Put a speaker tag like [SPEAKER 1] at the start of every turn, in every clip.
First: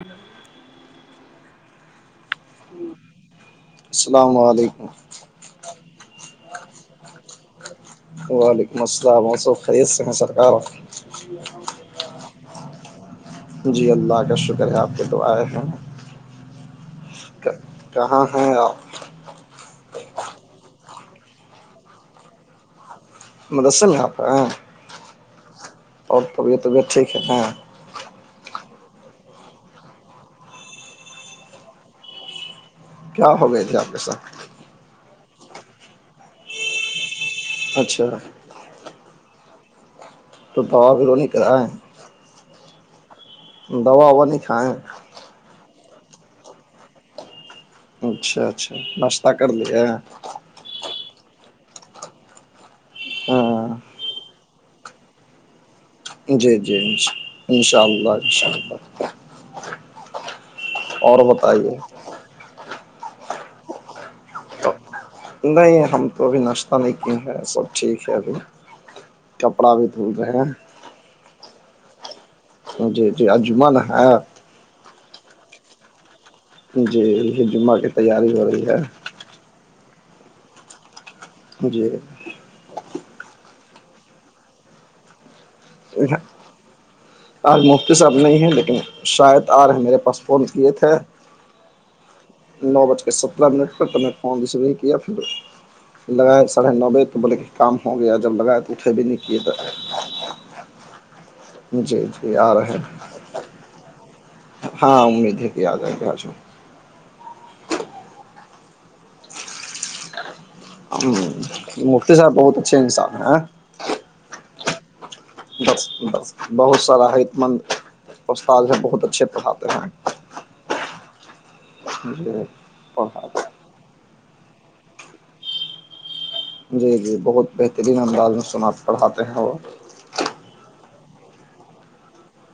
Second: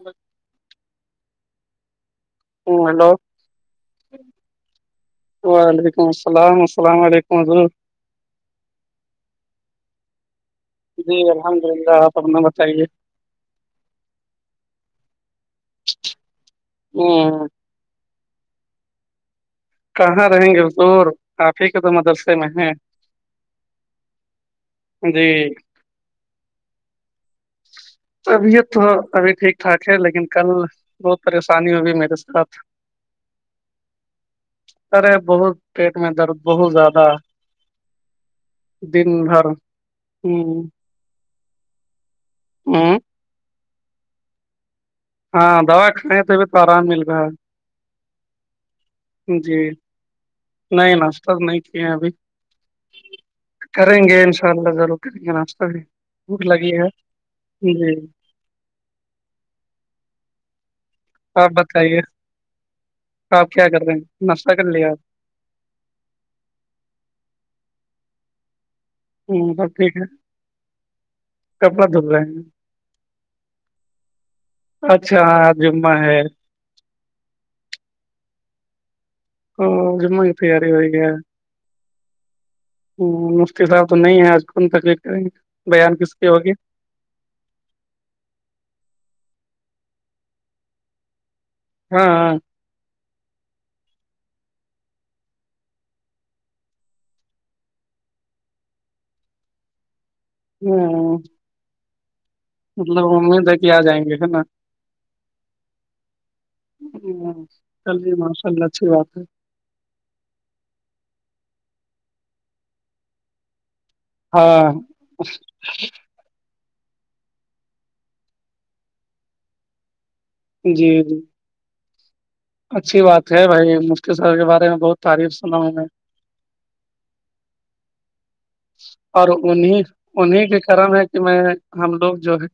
[SPEAKER 1] بس [unintelligible] ہوں ہلو
[SPEAKER 2] السلام علیکم
[SPEAKER 1] وعلیکم السلام السلام علیکم ادض
[SPEAKER 2] وعلیکم السلام آ خریت سے ہیں سرکار
[SPEAKER 1] جی الحمد للہ آپ اپنا بتائیے
[SPEAKER 2] جی اللہ کا شکر ہے آپ کے تو آئے ہیں
[SPEAKER 1] ہ [unintelligible]
[SPEAKER 2] کہاں ہے آپ
[SPEAKER 1] کہاں رہیں گے حضور آپ ہی کے تو مدرسے میں ہے
[SPEAKER 2] مجسم آپ ہیں [unintelligible]
[SPEAKER 1] جی
[SPEAKER 2] اور طبیعت طبیعت ٹھیک ہے نا
[SPEAKER 1] طبیعت تو ابھی ٹھیک ٹھاک ہے لیکن کل بہت پریشانی ہوگئی میرے ساتھ
[SPEAKER 2] کیا ہو گئے تھے آپ کے ساتھ
[SPEAKER 1] ارے بہت پیٹ میں درد بہت زیادہ
[SPEAKER 2] اچھا
[SPEAKER 1] دن بھر ہ
[SPEAKER 2] تو پاؤ کی لونی کرا ہے
[SPEAKER 1] ہ [inaudible]
[SPEAKER 2] دوا وا نہیں کھائےیں
[SPEAKER 1] ہاں دوا کھائےیں تو بھی تو آرام مل گا ہے
[SPEAKER 2] اچھا اچھا ناشتہ کر
[SPEAKER 1] جی
[SPEAKER 2] لیا
[SPEAKER 1] نہیں نا سٹر نہیں کیے ابھی
[SPEAKER 2] ہاں
[SPEAKER 1] کریں گے اللہالو کر ناسہ بھی [unintelligible]
[SPEAKER 2] جی جی
[SPEAKER 1] ہے
[SPEAKER 2] ان شاء
[SPEAKER 1] جی
[SPEAKER 2] اللہ ان شاء اللہ
[SPEAKER 1] آپ بتائیے آپ کیا کر رہے ہیں ناشتہ کر لیا آپ
[SPEAKER 2] نہیں ہم تو ابھی ناشتہ نہیں کیے سب ٹھیک ہے ابھی
[SPEAKER 1] ہوں سب
[SPEAKER 2] کپڑا بھی
[SPEAKER 1] ٹھیک ہے
[SPEAKER 2] دھل رہے ہیں
[SPEAKER 1] کپڑا دھل رہے ہیں
[SPEAKER 2] جی جی اجمن ہے
[SPEAKER 1] اچھا ہا جمعہ ہے
[SPEAKER 2] جی یہ جمعہ کی تیاری ہو رہی ہے
[SPEAKER 1] ہ جما تیاری ہو ئی ہیں
[SPEAKER 2] جی
[SPEAKER 1] ہ مفتی صاحب تو نہیں ہے آج کن تکلیف بیان کس کی ہوگی
[SPEAKER 2] آج مفتی صاحب نہیں ہیں لیکن شاید آج میرے پاس فون کی تھے
[SPEAKER 1] ہاں
[SPEAKER 2] نو بج کے سترہ منٹ پر ت نے فون ریسیو نہیں کیا پھر لگائے ساڑھے نو بجے بولے کہ کام ہو گیا جب لگائے تو اٹھے بھی نہیں کیے تو
[SPEAKER 1] ہاں
[SPEAKER 2] جی جی آ رہے ہیں
[SPEAKER 1] مطلب امید ہے کہ آ جائیں گے ہے نا
[SPEAKER 2] ہاں امید ہے کہ آ جائے گے آجوں
[SPEAKER 1] ہ چلیے ماشاء اللہ اچھی بات ہے
[SPEAKER 2] ہ مفتی صاحب بہت اچھے انسان ہیں
[SPEAKER 1] ہاں
[SPEAKER 2] بس بس بہت سارا حت مند اسستاد ہے بہت اچھے پڑھاتے ہیں
[SPEAKER 1] جی جی
[SPEAKER 2] ج [unintelligible]
[SPEAKER 1] اچھی بات ہے بھائی مفتی صحا ب کے بارے میں بہت تعریف سنا ہوں میں
[SPEAKER 2] جی جی بہت بہترین انداز میں سنا پڑھاتے
[SPEAKER 1] اور
[SPEAKER 2] ہیں وہ
[SPEAKER 1] انیں انہیں کی کرم ہے کہ میں ہم لوگ جو ہے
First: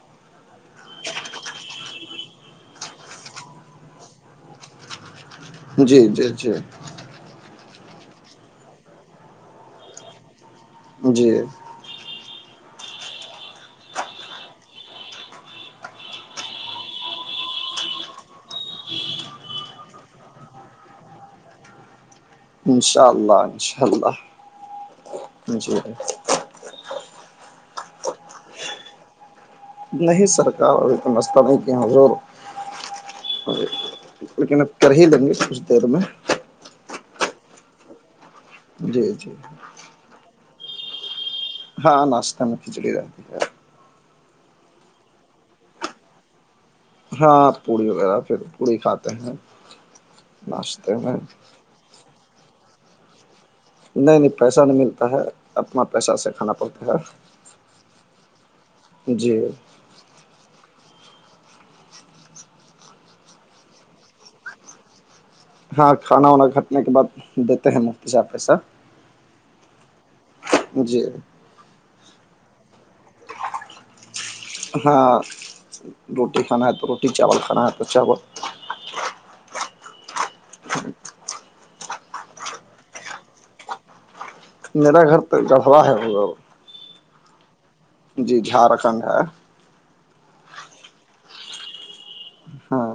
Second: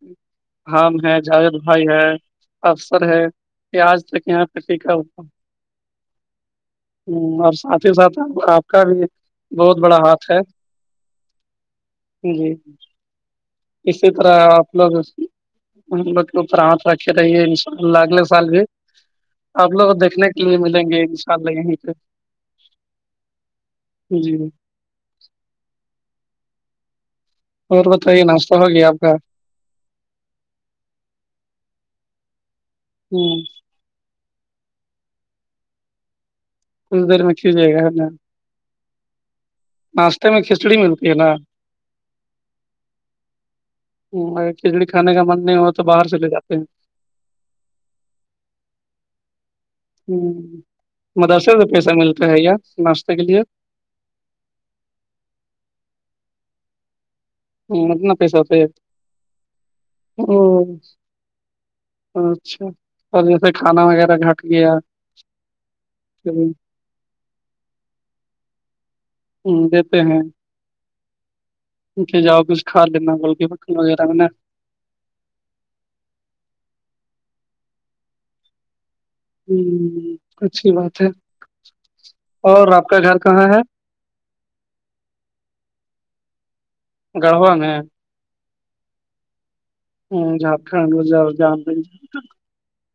[SPEAKER 1] حام ہے جاوید بھائی ہے افسر ہے یہ آج تک یہاں پہ فٹیکہ ہوا
[SPEAKER 2] جی جی جی
[SPEAKER 1] ہ اور ساتھ ہی ساتھ آپ کا بھی بہت بڑا ہاتھ ہے
[SPEAKER 2] جی
[SPEAKER 1] جی اسی طرح آپ لوگ ہم لوگ کے اوپر ہاتھ رکھے رہیے ان شاء اللہ اگلے سال بھی آپ لوگ دیکھنے کے لیے ملیں گے ان شاء اللہ یہیں پہ
[SPEAKER 2] انشاء اللہ انشاء اللہ
[SPEAKER 1] جی
[SPEAKER 2] جی
[SPEAKER 1] اور بتائیے ناشتہ ہوگیا آپ کا
[SPEAKER 2] نہیں سرکار اور ا مستبی کی حضور
[SPEAKER 1] ہ
[SPEAKER 2] لیکن اب کر ہی لیں گے کچھ دیر میں
[SPEAKER 1] کل دیر میںچھل جائے گا
[SPEAKER 2] جی جی
[SPEAKER 1] ناشتے میں کھچڑی ملتی ہے نا
[SPEAKER 2] ہاں ناشتہ میں کھچڑی رہتی ہے
[SPEAKER 1] گر کھچڑی کھانے کا من نہیں ہو تو باہر سے لے جاتے ہیں
[SPEAKER 2] ہاں پوڑی وغیرہ پھر پوڑی کھاتے ہیں
[SPEAKER 1] ہ
[SPEAKER 2] ناچتے ہیں
[SPEAKER 1] مدرسے سے پیسہ ملتا ہے یا ناشتے کے لیے
[SPEAKER 2] نہیں نہیں پیسہ نہیں ملتا ہے اپنا پیسہ سے کھانا پڑتا ہے
[SPEAKER 1] ہاں اتنا پیسہ ہوتا ہے
[SPEAKER 2] جی
[SPEAKER 1] او اچھا اور جیسے کھانا وغیرہ گھٹ گیا
[SPEAKER 2] ہاں کھانا
[SPEAKER 1] کبھی
[SPEAKER 2] وانا کھٹنے کے بعد دیتے ہیں مفتی سےاح پیسہ
[SPEAKER 1] ہ د پے ہیں
[SPEAKER 2] جی
[SPEAKER 1] اے جؤ کچھ کھا لینا گول کے پٹن وغیرہ میںا
[SPEAKER 2] ہاں روٹی کھانا ہے تو روٹی چاول کھانا ہے تو چاول
[SPEAKER 1] ہ اچھی بات ہے اور آپ کا گھر کہاں ہے
[SPEAKER 2] میرا گھر تو گڑڑا ہے وہا
[SPEAKER 1] گڑھوا ن
[SPEAKER 2] جی جھارکھنڈ ہے
[SPEAKER 1] ہوں جھارکھنڈ ج گام پ
[SPEAKER 2] ہاں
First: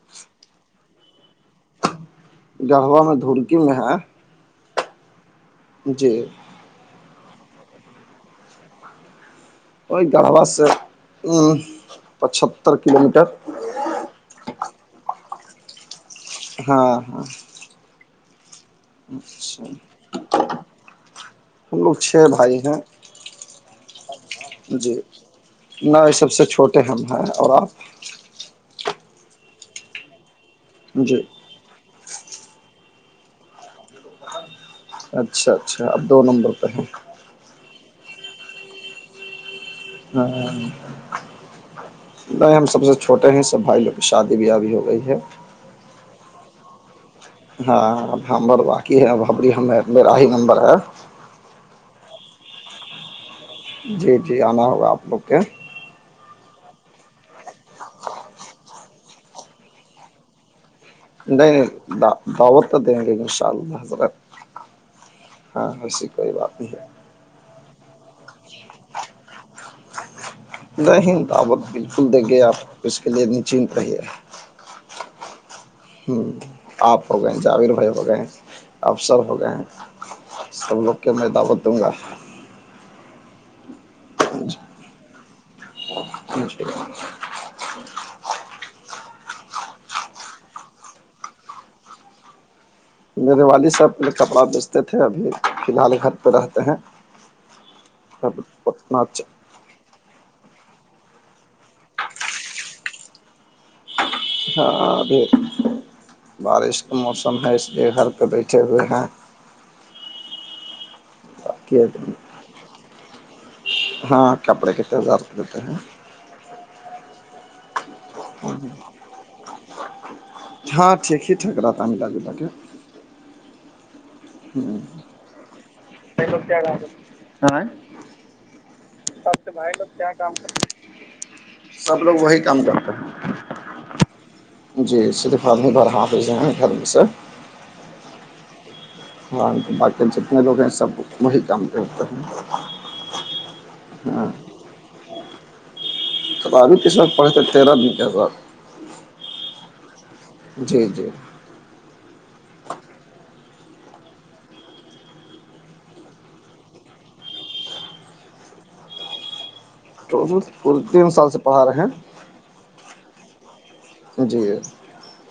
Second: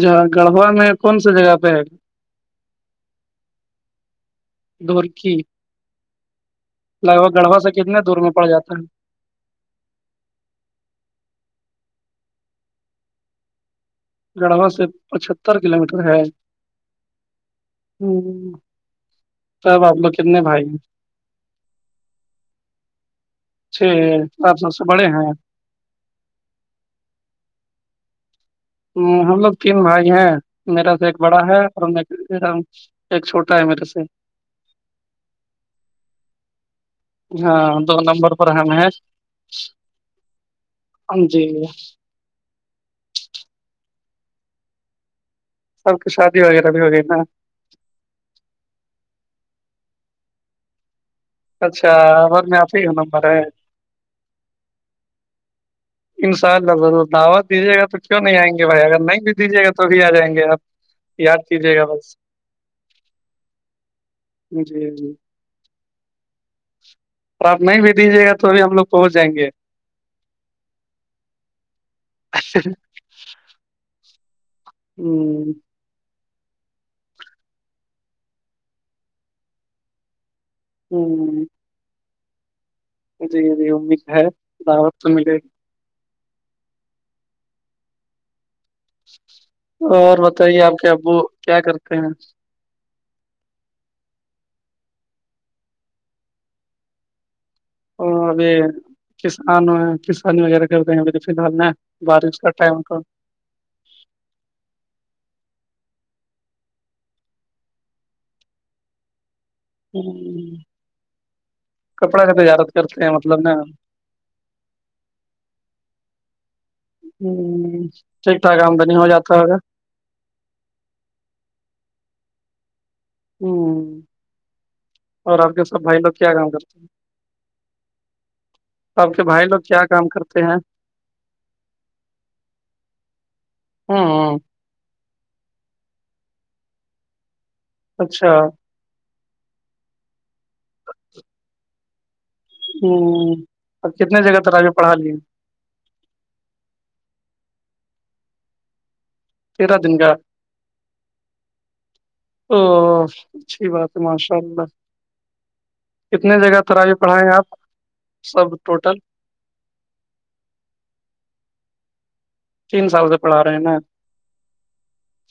[SPEAKER 1] جاں گڑھوا میں کون سی جگہ پہ ہے
[SPEAKER 2] گڑھوا میں دھوکی میں ہے
[SPEAKER 1] دورکی
[SPEAKER 2] جی
[SPEAKER 1] لگ بھگ گڑھا سے کتنے دور میں پڑ جاتا ہے
[SPEAKER 2] وہ گڑھبا سے پچہتر کلو میٹر
[SPEAKER 1] گڑھوا سے پچہتر کلو میٹر ہے
[SPEAKER 2] ہاں ہاں
[SPEAKER 1] ہ
[SPEAKER 2] اچھا
[SPEAKER 1] تب آپ لوگ کتنے بھائی ہیں
[SPEAKER 2] ہم لوگ چھ بھائی ہیں
[SPEAKER 1] اچ چھ آپ سب سے
[SPEAKER 2] جی
[SPEAKER 1] بڑے ہیں
[SPEAKER 2] نہ یہ سب سے چھوٹے ہم ہیں اور آپ
[SPEAKER 1] ہم لوگ تین بھائی ہیں میرا سے ایک
[SPEAKER 2] جی
[SPEAKER 1] بڑا ہے اور ایک چھوٹا ہے میرے سے
[SPEAKER 2] اچھا اچھا اب دو نمبر پہ ہیں
[SPEAKER 1] ہاں دو نمبر پر ہیں ہیں
[SPEAKER 2] ہاں
[SPEAKER 1] جی
[SPEAKER 2] نہیں ہم سب سے چھوٹے ہیں سب بھائی لوگ کی شادی بھی ابی ہو گئی ہے
[SPEAKER 1] سب کی شادی وغیرہ بھی ہوگئی نا
[SPEAKER 2] ہاں ہم باقی ہے بابری ہم میرا ہی نمبر ہے
[SPEAKER 1] اچھا ا میں آپ ہیوں نمبر ہے
[SPEAKER 2] جی جی آنا ہوگا آپ لوگ کے
[SPEAKER 1] جی انشاء اللہ ضرور دعوت دیجیے گا تو کیوں نہیں آئیں گے بھائی اگر نہیں بھی دیجیے گا تو بھی آ جائیں گے آپ یاد
[SPEAKER 2] نہیں
[SPEAKER 1] کیجیے گا
[SPEAKER 2] نہیں
[SPEAKER 1] بس
[SPEAKER 2] دعوت تو دیں گے ان شاء اللہ حضرت
[SPEAKER 1] جی جی
[SPEAKER 2] ہاں وسی کوئی بات نہیں ہے
[SPEAKER 1] اور آپ نہیں بھی دیجیے گا تو بھی ہم لوگ پہنچ جائیں گے
[SPEAKER 2] نہیں دعوت بالکل دیکھیے آپ اس کے لیے نچت رہیے
[SPEAKER 1] ہوں
[SPEAKER 2] ہ آپ ہو گئے جاوید بھائی ہو گئے افسر ہو گئے ہیں سب لوگ کے میں دعوت دوں گا
[SPEAKER 1] جی جی امید ہے دعوت تو ملے گی اور بتائیے آپ کے ابو کیا کرتے ہیں
[SPEAKER 2] میرے والد سحب کپڑا بیچتے تھے ابھی فی الحال گھر پہ رہتے ہیں
[SPEAKER 1] اور ابھی
[SPEAKER 2] اتنا
[SPEAKER 1] کس
[SPEAKER 2] اچھا
[SPEAKER 1] کان کسانی وغیرہ کرتے ہیں فی الحال ن بارش کا ٹائم کو
[SPEAKER 2] ہاں ابھی بارش کا موسم ہے اس لیے گھر پہ بیٹھے ہوئے ہیں
[SPEAKER 1] ہوں
[SPEAKER 2] بقی
[SPEAKER 1] کپڑا کا تجارت کرتے ہیں مطلب نا
[SPEAKER 2] ہاں کپڑے ک تنے ہزار دیتے ہیں
[SPEAKER 1] ہ ٹھیک ٹھاک آمدنی ہو جاتا ہوگا
[SPEAKER 2] ہاں ٹھیک ہی ٹھیک رہاتا ملا جتا کے
[SPEAKER 1] ہوں اور آپ کے سب بھائی لوگ کیا کام کرتے ہیں آپ کے بھائی لوگ کیا کام کرتے ہیں
[SPEAKER 2] سب لوگ وہی کام کرتے ہیں
[SPEAKER 1] ہ
[SPEAKER 2] جی صرف اپمی بار حافظ ہیں گھر میں سے
[SPEAKER 1] اچھا
[SPEAKER 2] ہاں تو باتی جتنے لوگ ہیں سب وہی کام پ ہوتے ہیں
[SPEAKER 1] ہوں اب کتنے جگہ ت آگے پڑھا لیے
[SPEAKER 2] ک ابھی کسر پڑھے تھ تیرہ بیس ہزار
[SPEAKER 1] تیرہ دن کاا
[SPEAKER 2] جی
[SPEAKER 1] او اچھی بات ہے ماشاء اللہ کتنے جگہ تراوی پڑھائیں گے آپ سب ٹوٹل
[SPEAKER 2] تو تین سال سے پڑا رہے ہیں
[SPEAKER 1] تین سال سے پڑھا رہے ہیں نا
[SPEAKER 2] جی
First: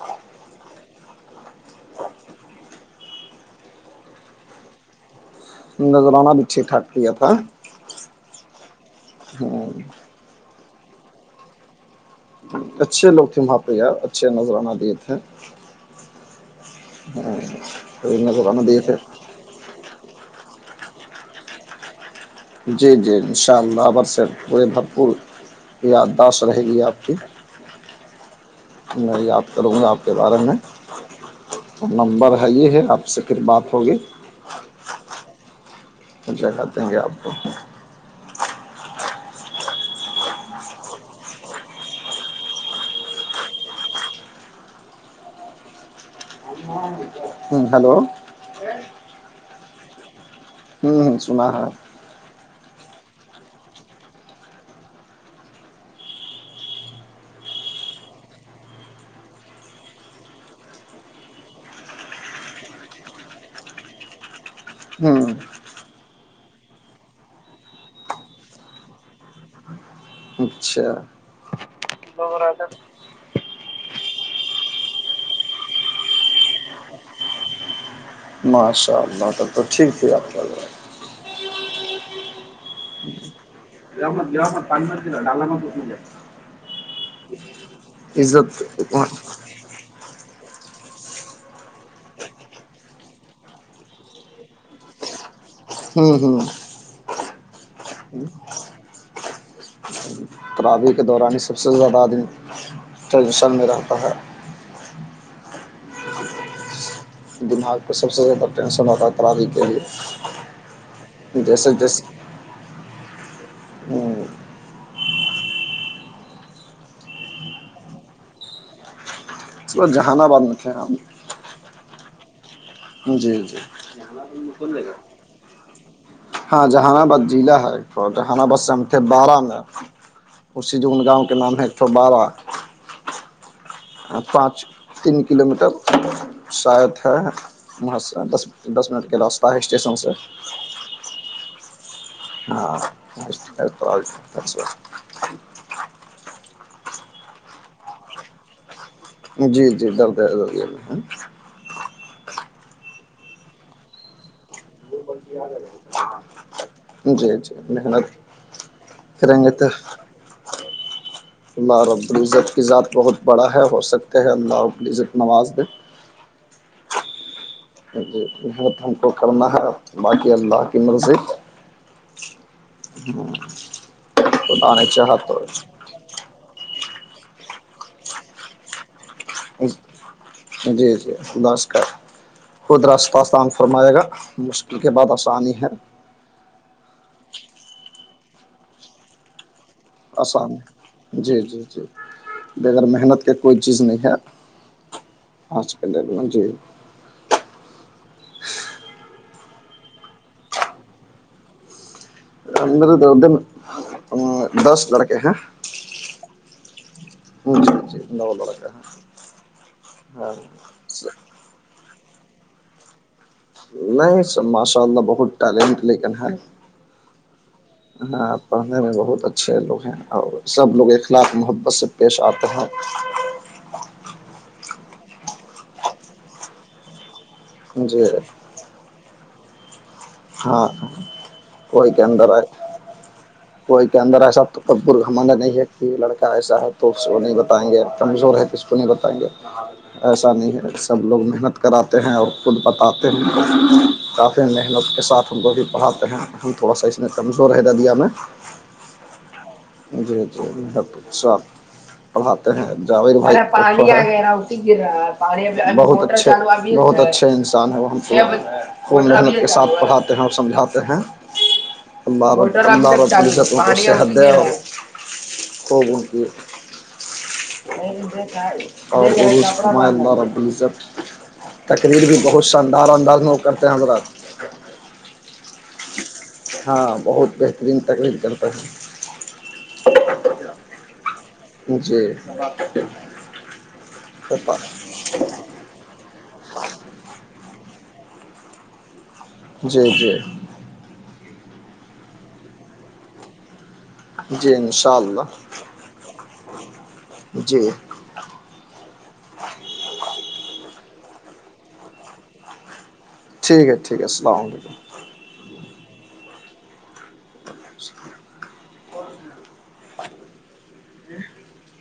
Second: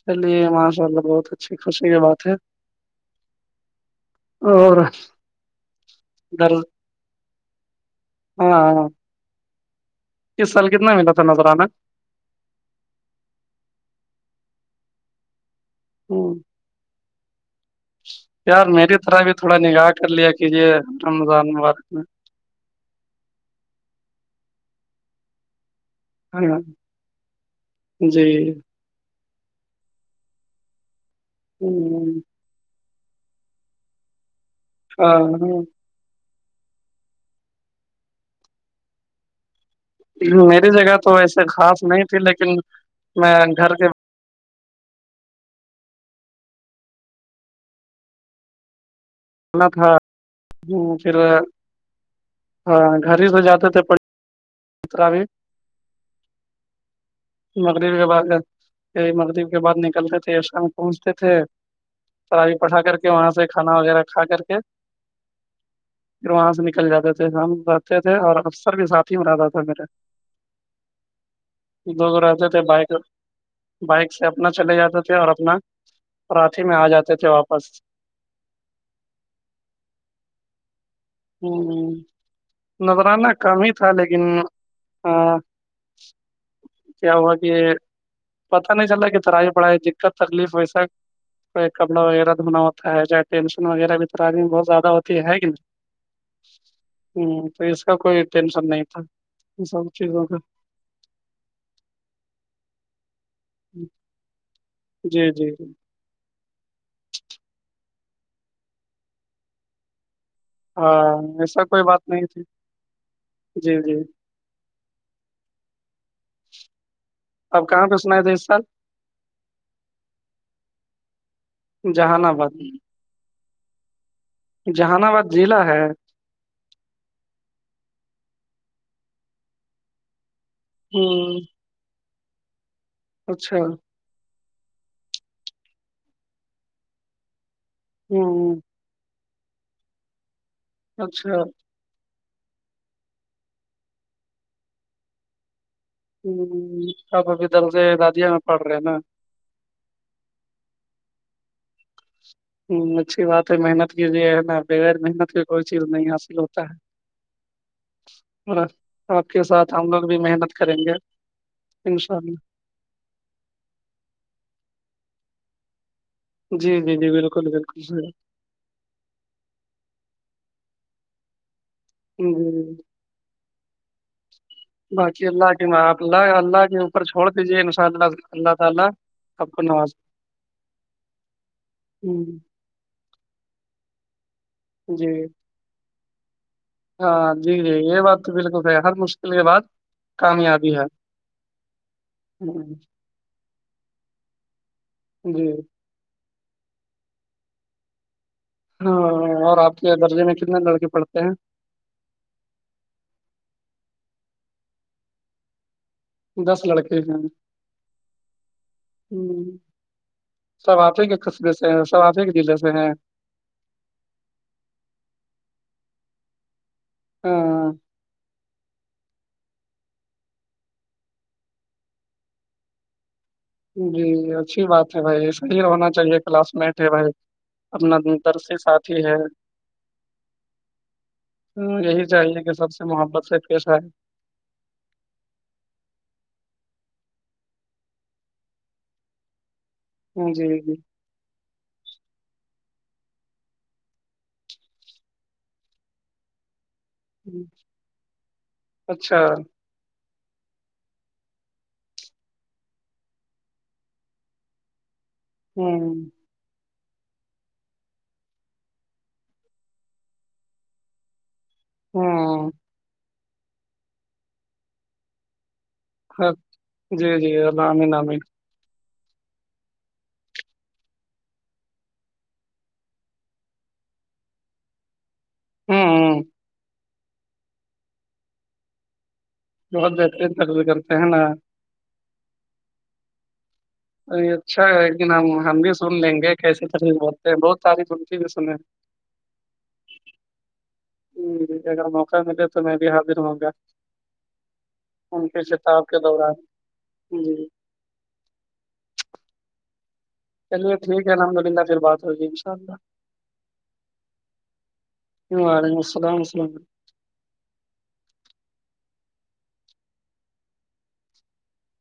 [SPEAKER 1] چلیے ماشاء اللہ بہت اچھی خوشی کی بات ہے اور
[SPEAKER 2] نظرانہ بھی
[SPEAKER 1] در
[SPEAKER 2] ٹھیک ٹھاک کیا تھا
[SPEAKER 1] ہاں ہاں
[SPEAKER 2] ہاں
[SPEAKER 1] اس سال کتنا ملا تھا نظر آنا
[SPEAKER 2] اچھے لوگ تھے وہاں پہ یار اچھے نذرانہ دیے تھے
[SPEAKER 1] ہ
[SPEAKER 2] ہ ر دکانو
[SPEAKER 1] یار
[SPEAKER 2] دی تھ
[SPEAKER 1] میری طرح بھی تھوڑا نگاہ کر لیا کیجے رمضان مبارک میں
[SPEAKER 2] جی جی ان شاء اللہبر سے پورے بھرپور یادداشت
[SPEAKER 1] ہاں
[SPEAKER 2] رہے گی آپ کی
[SPEAKER 1] جی
[SPEAKER 2] میں یاد کروں گا آپ کے بارے میں تو
[SPEAKER 1] ہوں،
[SPEAKER 2] نمبر ہے یہ ہے آپ سے پھر بات ہوگی
[SPEAKER 1] ہاں ہ
[SPEAKER 2] جگات دیں گے آپ کو
[SPEAKER 1] میری جگہ تو ایسے خاص نہیں تھی لیکن میں گھر کے
[SPEAKER 2] ہم ہوں ہلو [unintelligible]
[SPEAKER 1] نا تھا پھر
[SPEAKER 2] ہے
[SPEAKER 1] ہاں گھر ہی سے جاتے تھ بھی مغرب کے بعد مغرب کے بعد نکلتے تھے شام پہنچتے تھے پڑھی پٹھا کر کے وہاں سے کھانا وغیرہ کھا کر کے
[SPEAKER 2] ہوں
[SPEAKER 1] پھر وہاں سے نکل جاتے تھے شام رہتے تھے اور اکثر بھی ساتھی میں رہتا تھا میرے
[SPEAKER 2] اچھا
[SPEAKER 1] دگ
[SPEAKER 2] لوگ رہ
[SPEAKER 1] راتاتے
[SPEAKER 2] تھا
[SPEAKER 1] بائ کرر بائک سے اپنا چلے جاتے تھے اور اپنا ہاتھی میں آ جاتے تھے واپس
[SPEAKER 2] ماشاء اللہ ت تو ٹھیک تھی راکہ اللہ
[SPEAKER 1] ہوں نظرانہ کام
[SPEAKER 2] گ مت گرا مت تانج کےا ڈال م
[SPEAKER 1] کیا ہوا کہ یہ پتا نہیں چل رہ کہ ترائی پڑھائی دقت تکلیف ویسا کپڑا وغیرہ دھونا ہوتا ہے ٹینشن وغیرہ بھی تو میں بہت زیادہ ہوتی ہے گی نا
[SPEAKER 2] ہوں ہوں
[SPEAKER 1] ہوں تو اس کا کوئی ٹینشن نہیں تھا سب چیزوں کا
[SPEAKER 2] ترابی کے دوران ہی سب سے زیادہ آدمی ٹریڈیشن میں رہتا ہے
[SPEAKER 1] جی جی جی
[SPEAKER 2] دماغ پ سب سے زیادہ ٹینشن ہوتا ہے ترابی کے لیے
[SPEAKER 1] ہاں ایسا
[SPEAKER 2] جیسے
[SPEAKER 1] کوئی بات
[SPEAKER 2] جیسے
[SPEAKER 1] نہیں تھی جی جی اپ کہاں پہ سناائے تھے اس سال
[SPEAKER 2] اس ب جہان آباد میں تھے ہم
[SPEAKER 1] جہان آباد
[SPEAKER 2] ہاں جیاں جی
[SPEAKER 1] جہان آباد ضلع ہے
[SPEAKER 2] ہاں جہان آباد ضلع ہے تو جہان آباد سم بارہ میں اسی جو گاؤں کے نام ہے ایک سو بارہ
[SPEAKER 1] اچھا
[SPEAKER 2] پانچ تین کلو میٹر شا ہے م سے دس
[SPEAKER 1] ہ
[SPEAKER 2] دس منٹ کے راسہ ہے اسٹیشن سے
[SPEAKER 1] اچھا
[SPEAKER 2] ہاں تو آ
[SPEAKER 1] ہ آپ بھیدر سے دادیا میں پڑ رہے ہیں نا [unintelligible]
[SPEAKER 2] جی جی ڈرد ڈرد
[SPEAKER 1] ہ اچھی بات ہے محنت کی ہے نا بغیر محنت کی کوئی چیز نہیں حاصل ہوتا ہے
[SPEAKER 2] جی جی محنت
[SPEAKER 1] اور آپ
[SPEAKER 2] کریں
[SPEAKER 1] کے
[SPEAKER 2] گے تو
[SPEAKER 1] ساتھ ہم لوگ بھی محنت کریں گے
[SPEAKER 2] الللہہ رب
[SPEAKER 1] انشاء اللہ
[SPEAKER 2] العزت کی ذات بہت بڑا ہے ہو سکتے ہے الللہہ رب العزت نواز میںہ
[SPEAKER 1] جی جی جی بالکل بالکل صحیح۔
[SPEAKER 2] جی محنت ہم کو کرنا ہے باقی اللہ کی مرضی
[SPEAKER 1] ہ [unintelligible]
[SPEAKER 2] ہ تو آ چ ہ
[SPEAKER 1] باقی
[SPEAKER 2] تو
[SPEAKER 1] اللہ کے آپ اللہ کے اوپر چھوڑ کے یہ انشاءاللہ
[SPEAKER 2] جی جی نمسکار
[SPEAKER 1] ہوں،
[SPEAKER 2] خود راستہستان فرمائے گا مشکل کے
[SPEAKER 1] جی
[SPEAKER 2] بعد آسانی ہے
[SPEAKER 1] ہاں جی جی یہ بات تو بالکل ہر مشکل کے بات
[SPEAKER 2] آسان ہے جی جی جی
[SPEAKER 1] ہوں،
[SPEAKER 2] بغیر محنت کے کوئی چیز نہیں ہے
[SPEAKER 1] جی
[SPEAKER 2] آج پ م جی [unintelligible] [unintelligible]
[SPEAKER 1] ہاں اور آپ کے درجے میں کتنے لڑکے پڑتے ہیں
[SPEAKER 2] م اد دس لڑکے ہیں [unintelligible] [unintelligible]
[SPEAKER 1] دس لڑکے ہیں
[SPEAKER 2] ج ج ج ن لڑا ہاں
[SPEAKER 1] ف خصبے سے صوافے کے دلے سے ہیں
[SPEAKER 2] نہیں سب ماشاء اللہ بہت ٹیلنٹ لیکن ہے
[SPEAKER 1] ہاں
[SPEAKER 2] ہاں پڑھنے میں بہت اچھا چھ لوگ ہیں اور سب لوگ اخلاق محبت سے پیش آتے ہیں
[SPEAKER 1] جی اچھی بات ہے بھائی صحیح ہونا چاہیے کلاس مٹ ہے بھائی اپنا
[SPEAKER 2] جی
[SPEAKER 1] در سے ساتھی ہے
[SPEAKER 2] ہاں
[SPEAKER 1] ہاں،
[SPEAKER 2] کوئی کے
[SPEAKER 1] یہی
[SPEAKER 2] اندر ہے
[SPEAKER 1] چاہیے کہ سب سے محبت سے پیش آئے
[SPEAKER 2] کوئی کے اندر ہے سب تو بر ہمارا نہیں ہے کہ لڑکا ایسا ہے تو اس کو نہیں بتائیں گے کمزور ہے تو اس کو نہیں بتائیں گے
[SPEAKER 1] ہاں،
[SPEAKER 2] ایسا
[SPEAKER 1] جی
[SPEAKER 2] نہیں
[SPEAKER 1] جی
[SPEAKER 2] ہے سب لوگ محنت کراتے ہیں اور خود بتاتے ہیں کافی محنت کے ساتھ ہم کوب پڑھاتے ہیں ہم تھوڑا سا اس میں
[SPEAKER 1] ہوں،
[SPEAKER 2] کمزور ہے د دیا میں
[SPEAKER 1] اچھا
[SPEAKER 2] جی توچ ساپ پڑھات ہیںانی وغیرہ ہوتی گا بہت
[SPEAKER 1] ہوں
[SPEAKER 2] اچھے بہت اچھے انسان ہیں وہ خئی محنت کے ساتھ پڑھاتے ہیں اور سمجھاتے
[SPEAKER 1] ہوں
[SPEAKER 2] ہیںبد ہو
[SPEAKER 1] ہاں جی جی الام نامی
[SPEAKER 2] اور پائند رہ پلیس تقریر بھی بہت شاندار انداز میں وہ کرتے ہیں ہمارا
[SPEAKER 1] ہوں
[SPEAKER 2] ہاں بہت بہترین تکلیف کرتاے ہیں
[SPEAKER 1] ج بتن تر کرتے ہیںناا
[SPEAKER 2] جی
[SPEAKER 1] اچھا ہے لیکن ہم ہم بھی سن لیں گے کیسی تریف ہوتے ہیں بہت تاریفنتی بھی سنے
[SPEAKER 2] جی جی
[SPEAKER 1] ج اگر موقع ملے تو میں بھی حاضر ہوں گا
[SPEAKER 2] جی انشاء
[SPEAKER 1] ان
[SPEAKER 2] اللہ
[SPEAKER 1] کی کتاب کے دوران جی چلیے ٹھیک ہے الحمد للہ پھر بات ہو جی ان شاء اللہ
[SPEAKER 2] ٹھیک ہے ٹھیک ہے السلام علیکم
[SPEAKER 1] وعلیکم السلامسلام ع
[SPEAKER 2] وعلیکم السلام ج